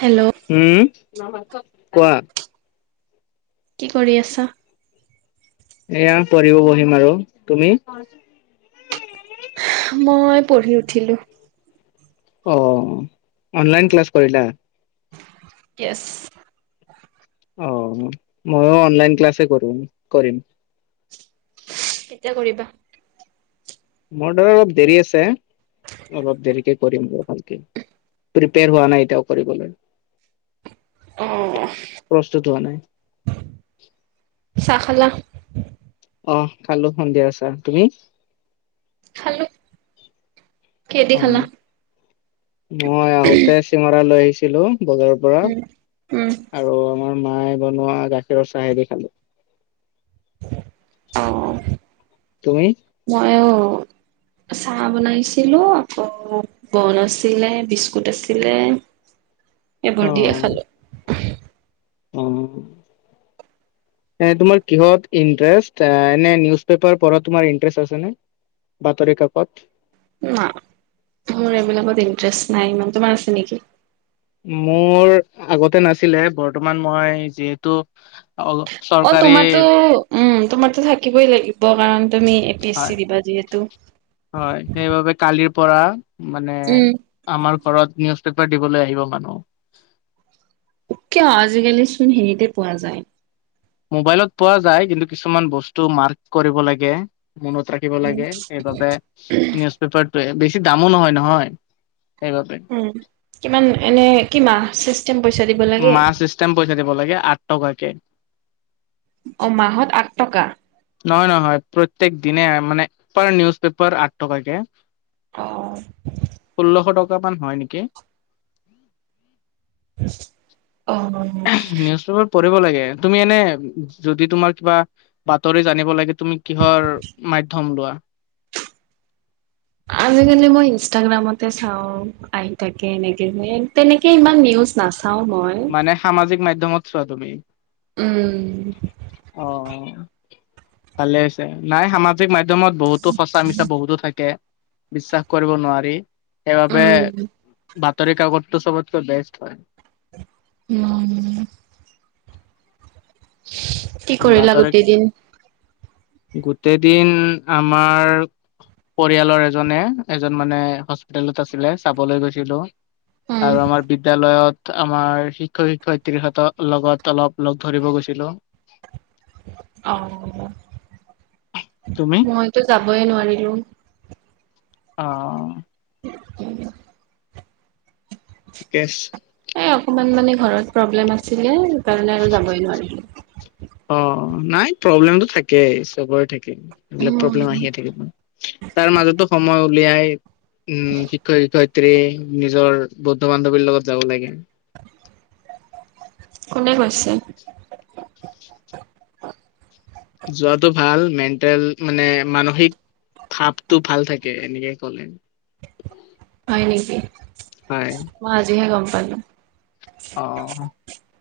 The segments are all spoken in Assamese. হেল্ল' উম [unintelligible] কোৱা? কি কৰি আছা? এইয়া, পঢ়িব বহিম আৰু। তুমি? মই পঢ়ি উঠিলো। অ। অনলাইন ক্লাছ কৰিলা? ইয়েছ। অ। ময়ো অনলাইন ক্লাছেই কৰো, কৰিম। কেতিয়া কৰিবা? মোৰ দ অলপ দেৰি আছে, অলপ দেৰিকে কৰিম। প্ৰিপেয়াৰ হোৱা নাই এতিয়াও কৰিবলৈ। অহ। প্ৰস্তুত [inaudible] চাহ খালা। অ, খালো সন্ধিয়া আছা তুমি? হেল্ল'। অ', মই আহোতে চিঙৰা লৈ আহিছিলো। বজাৰৰ পৰা উম, উম। আৰু আমাৰ মায়ে বনোৱা গাখীৰৰ চাহেদি খালো। অ'। তুমি আইয় চাহ বনাইছিলো আকৌ বন আছিলে, বিস্কুট আছিলে। এইবোৰ অ দিয়ে খালো। অ'। এনে তোমাৰ কিহত ইণ্টাৰেষ্ট এ নে নিউজ পেপাৰ পঢ়াত ইন্ত্ৰেষ্ট আছে নে? বাতৰি কাকত। না মোৰ এইবিলাকত ইণ্টাৰেষ্ট নাই ইমান তোমাৰ আছে নেকি? মোৰ আগতে নাছিলে, বৰ্তমান মই যিহেতু অ' অ' চৰকাৰী তোমাৰতো উম তোমাৰতো থাকিবই লাগিব কাৰণ। তুমি এ পি এছ হয় চি দিবা যিহেতু। হয় সেইবাবে কালিৰ পৰা মানে উম। আমাৰ ঘৰত নিয়স্থ প্ৰকাৰ দিবলৈ আহিব মানুহ। কিয় আজিকালি চোন হেৰিতে পোৱা যায়। মোবাইলত পোৱা যায়। কিন্তু, কিছুমান বস্ত মাৰ্ক কৰিব লাগে। মনত ৰাখিব লাগে এইবাবে নিউজ পেপাৰটো বেছি দামো নহয় নহয়। সেইবাবে উম, কিমান এনে কি মাহ চিছ মাহ চিষ্টেম পইচা দিব লাগে আঠ টকাকে অ' মাহত আঠ টকা। নহয় নহয় প্ৰত্যেক দিনে মানে পাৰ নিউজ পেপাৰ আঠ টকাকে। অহ' দুটা পান হয় নেকি? অহ' নিউজ পেপাৰ প্ৰতে তুমি এনে যদি তোমাৰ কিবা বাতৰি জানিব লাগে তুমি কিহৰ মাধ্যম লোৱা? আজিকালি মই ইনষ্টাগ্ৰামতে চাও আহি থাকে এনেকে যে তেনেকে ইমান নিউজ নাচ মানে সামাজিক মাধ্যমত চোৱা তুমি। অ উম। ভালে হৈছে নাই সামাজিক মাধ্যমত বহুতো সঁচা মিছা বহুতো থাকে। বিশ্বাস কৰিব নোৱাৰি সেইবাবে। উম। তাৰে কাগৰত তোৰ চবত কৈ বেষ্ট হয়। উ। কি কৰিলা বাতৰি গোটেই দিন? গোটেই দিন আমাৰ পৰিয়ালৰ এজনে এজন মানে হস্পিতেলত আছিলে চাবলৈ গৈছিলো। উম। আৰু আমাৰ বিদ্যালয়ত। আমাৰ শিক্ষয় শিক্ষয়িত্ৰীহতঁৰ লগত অলপ লগ ধৰিব গৈছিলো। অ' তুমি মইতো যাবই নোৱাৰিলোঁ। অ'। [unintelligible] ঠিকে আছে এই অকমান মানে ঘৰত প্ৰব্লেম আছিলে। সেই কাৰণে আৰু যাবই নোৱাৰিলোঁ। অ নাই প্ৰব্লেমটো থাকেই চবৰে থাকে। এবিলাক উম, প্ৰব্লেম আহিয়ে থাকিক তাৰ মাজতো সময় উলিয়াই! উম' শিক্ষক শিক্ষয়ত্ৰী নিজৰ বন্ধু বান্ধৱীৰ লগত যাব লাগে। কোনে কৈছে? যোৱাটো ভাল মেণ্টেল মানে মানসিক ভাপটো ভাল থাকে এনেকে কলে। হয় নিকি হয় মই আজিহে গম পালো। অ',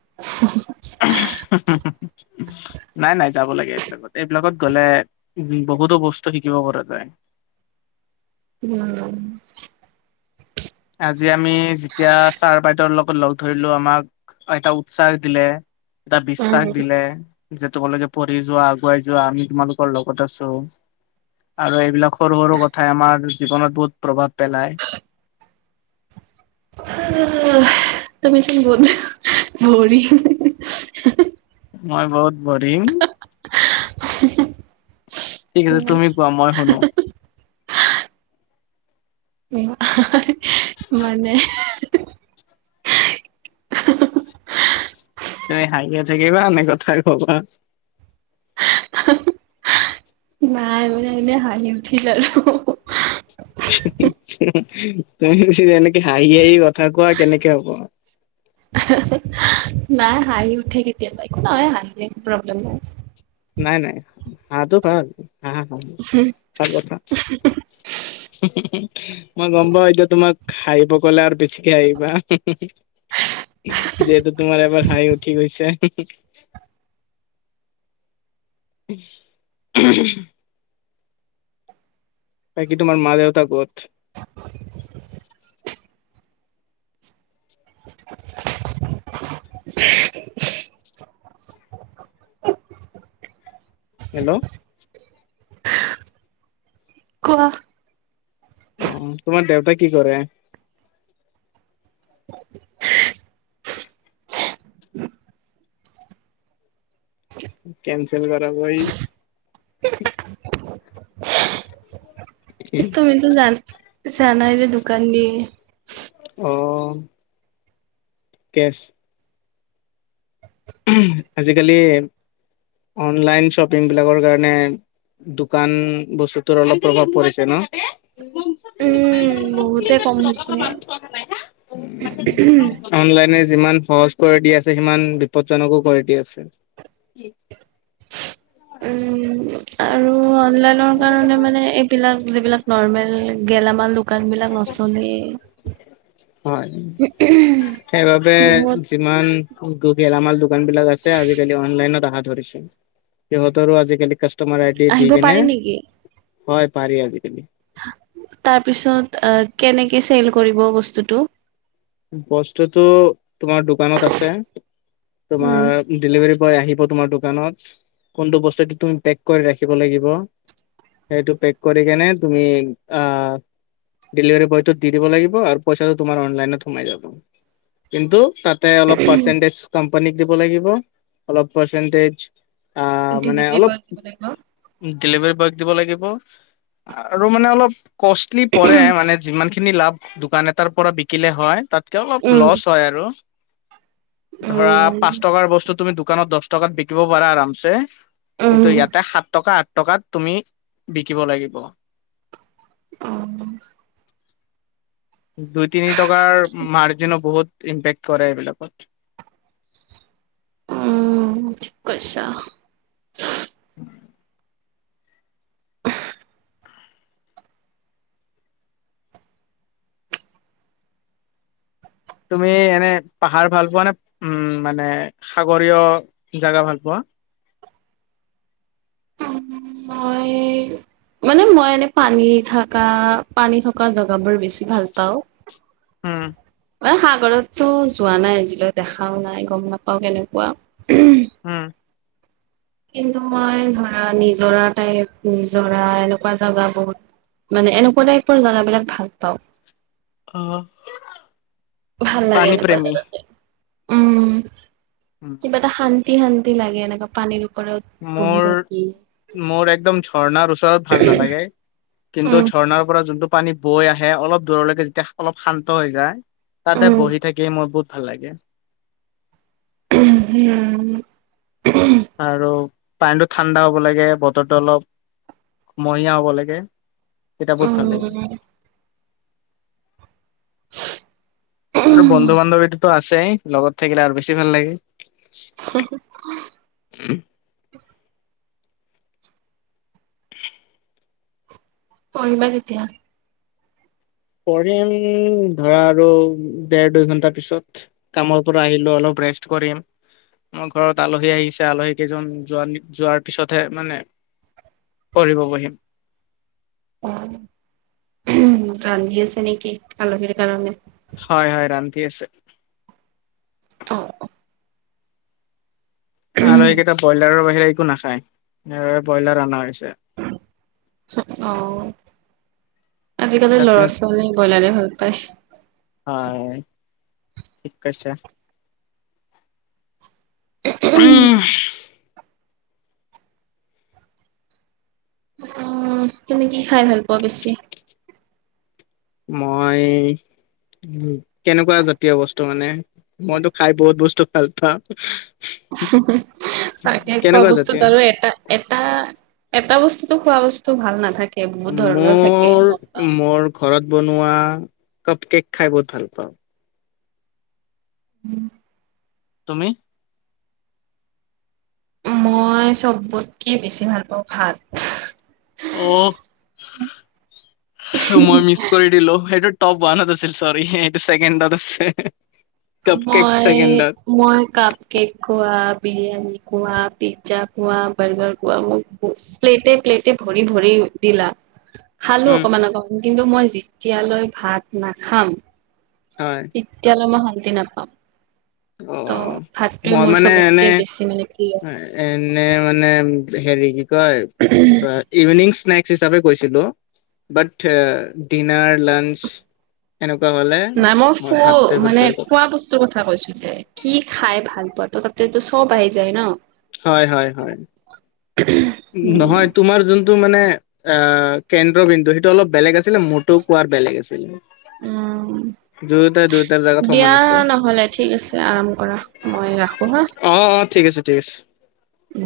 [unintelligible] [unintelligible] নাই নাই যাব লাগে এইবিলাকত এইবিলাকত গলে বহুতো বস্তু শিকিব পৰা যায়। উম'। আজি আমি যেতিয়া ছাৰ বাইদেৰ লগত লগ ধৰিলো আমাক এটা উৎসাহ দিলে, এটা উম। বিশ্বাস দিলে। যে তোমালোকে পঢ়ি যোৱা আগুৱাই যোৱা আমি তোমালোকৰ লগত আছো আৰু এইবিলাক সৰু সৰু কথাই আমাৰ জীৱনত বহুত প্ৰভাৱ পেলায়। তুমিচোন বহুত বৰিং। মই বহুত বৰিং [unintelligible] ঠিক আছে। তুমি কোৱা মই শুনো। উম মানে [unintelligible] তুমি হাহিয়ে থাকিবা, নে কথাই কবা? নাই মানে এনেই হাঁহি উঠিল আৰু! ! তুমি যেনেকে হাঁহি হাঁহি কথা কোৱা কেনেকে হব? [unintelligible] নাই হাঁহি উঠে কেতিয়াবা নহয় হাঁহিলে একো প্ৰব্লেম নাই। নাই, নাই, হাঁহটো ভাল। হা হ চথা [unintelligible] মই গম পাওঁ এতিয়া তোমাক হাহিব কলে আৰু বেছিকে হাহিবা। যিহেতু তোমাৰ এবাৰ হাঁহি উঠি গৈছে। [unintelligible] বাকি তোমাৰ মা দেউতা ক'ত? [unintelligible] হেল্ল'। কোৱা। অ, তোমাৰ দেউতা কি কৰে? কেন্চেল কৰা বৈ। তুমি তো জানাই যে দুকান দি। অ', কেছ। ইম আজিকালি অনলাইন শ্বপিং বিলাকৰ কাৰণে। দোকান বস্তুতোৰ অলপ প্ৰভাৱ পৰিছে ন? উম'। বহুতে কম হৈছে নে অনলাইনে যিমান সহজ কৰি দি আছে সিমান বিপদজনকো কৰি দি আছে। উম'। আৰু অনলাইনৰ কাৰণে মানে এইবিলাক যিবিলাক নৰ্মেল গেলামাল দো দুকান বিলাক নচলেই। হয় সেইবাবে বহুত যিমান গেলামাল দোকান বিলাক আছে, আজিকালি অনলাইনত আহা ধৰিছে। সিহঁতৰো আজিকালি কাষ্ট তোমাৰ আইডিয় দি আহিব কেনে। পাৰে নেকি? হয় পাৰি আজিকালি। তাৰপিছত কেনেকে চেল কৰিব বস্তুটো। বস্তুতটো তোমাৰ দোকানত আছে। তোমাৰ উম। ডেলিভাৰী বয় আহিব। তোমাৰ দোকানত। কোনটো বস্তুটো তুমি পেক কৰি ৰাখিব লাগিব। সেইটো পেক কৰি কেনে তুমি আহ। ডেলিভাৰী বয়তো দি দিব লাগিব। আৰু পইচাটো তোমাৰ অনলাইনত। সোমাই যাব। কিন্তু তাতে অলপ পৰসন্তনেচ। দোকানীক দিব লাগিব অলপ পৰসন্তেঞ্চ। অ মানে ডেলিভাৰী অলপ বয়ক দিব লাগিব। ডেলিভাৰী বয়ক দিব লাগিব। আৰু মানে অলপ কষ্টলি পৰে মানে যিমান খিনি লাভ দোকান এটাৰ পৰা বিকিলে হয়। তেতিয়া অলপ উম। লচ হয় আৰু। ধৰা পাঁচ উম। টকাৰ বস্তু তুমি দোকানত দহ টকাত বিকিব পাৰা আৰামছে। কিন্তু উম। ইয়াতে সাত টকা আঠ টকাত তুমি বিকিব লাগিব। অহ। দুই তিনি টকাৰ মাৰ্জিনো বহুত। ইম্পেক্ট কৰে এইবিলাকত। উম, ঠিক কৈছা। তুমি এনে পাহাৰ ভাল পোৱা নে? উম, মানে সাগৰীয় জাগা ভাল পোৱা? [unintelligible] মই মানে মই এনে পানী থকা পানী থকা জেগাবোৰ বেছি ভাল পাওঁ। হম। এ সাগৰততো যোৱা নাই আজিলৈ দেখাওঁ নাই গম নাপাও কেনেকুৱা। উম। কিন্তু মই ধৰা নিজৰা টাইপ নিজৰা এনেকুৱা জেগা বহুত। মানে এনেকুৱা টাইপৰ জাগাবিলাক ভাল পাওঁ। অহ। ভাল লাগে এনেকুৱা জাগাতে। উম, কিবা এটা শান্তি শান্তি। শান্তি লাগে এনেকা পানীৰ ওপৰত বহি মোৰ থাকি। মোৰ একদম ঝৰ্ণাৰ ওচৰত ভাল নালাগে। কিন্তু উম। ঝৰ্ণাৰ পৰা যোনটো। পানী বৈ আহে অলপ দূৰলৈকে যেতিয়া অলপ শান্ত হৈ যায়। তাতে উম, বহি থাকি মই বহুত। ভাল লাগে। উম, হম আৰু। পানীটো ঠাণ্ডা হ'ব লাগে, বতৰটো অলপ মহীয়া হ'ব লাগে। তেতিয়া বহুত ভাল লাগে উম। আৰু বন্ধু-বান্ধৱীটোতো আছেই, লগত থাকিলে আৰু বেছি ভাল লাগে। [unintelligible] পঢ়িবা কেতিয়া। পঢ়িম ধৰা আৰু দেৰ দুই ঘন্টাৰ পিছত। কামৰ পৰা আহিলো অলপ। ৰেষ্ট কৰিম। মোৰ ঘৰত আলহী আহিছে, আলহী কেইজন যোৱা-যোৱাৰ পিছতহে মানে, পঢ়িব বহিম। ভাত ৰান্ধি আছে নেকি। আলহীৰ কাৰণে। হয়, হয় ৰান্ধি আছে। অহ। আলহীকেইটা ব্ৰইলাৰৰ বাহিৰে একো নাখায়, ব্ৰইলাৰ অনা হৈছে। অহ। আজিকালি ৰাতি ল'ৰা ছোৱালীয়ে ব্ৰইলাৰে ভাল পায়। হয় ঠিক আছে। উম। অ তুমি কি খাই ভাল পোৱা বেছি মই উ কেনেকুৱা জাতীয় বস্তু মানে মইতো খাই বহুত বস্তু ভাল পাওঁ। তাকে খোৱা কেনেকুৱা বস্তুত জাতীয়? আৰু এটা এটা এটা বস্তুটো খোৱা বস্তু ভাল নাথাকে বহুত ধৰণৰ থাকে মোৰ গম পাওঁ। মোৰ ঘৰত বনোৱা কাপ কেক খাই বহুত ভাল পাওঁ উম তুমি মই চবতকে বেছি ভাল পাওঁ ভাত অ মই মিচ কৰি দিলো সেইটো টপ ওৱানত আছিল ছৰি চেকেণ্ড আছে কাপ কেক মই ছেকেণ্ডত মই কাপ কেক খোৱা বিৰিয়ানী কোৱা পিজ্জা কোৱা বাৰ্গাৰ কোৱা মোক প্লেটে প্লেটে ভৰি ভৰি দিলা খালো উম অকমান অকমান কিন্তু মই যেতিয়ালৈ ভাত নাখাম হয়। তেতিয়াহ'লে মই শান্তি নাপাম অ ত' ভাতটোৱে মই মোৰ মানে চবতকে এনেই বেছি মানে প্ৰিয়। এনে মানে হেৰি কি কয় ইভিনিং ছেনক হিচাপে কৈছিলো ব ডিনাৰ লাঞ্চ হলে নাই মই ফু ভাতটোৱে মানে প্ৰিফাৰ কৰো খোৱা বস্তুৰ কথা কৈছোঁ কি খাই ভাল পোৱা ত তহঁতে সব আহি যায় ন হয়, হয়, হয়। নহয় তোমাৰ যোনটো মানে অ কেন্দ্ৰবিন্দু সেইটো অলপ বেলেগ আছে কিন্তু মটো কোৱাৰ বেলেগ আছিলে। অ দুয়োটা দুয়োটাৰ জেগাত সমান দিয়া আছো নহ'লে ঠিক আছে আৰাম কৰা মই ৰাখো হা। আহ উম।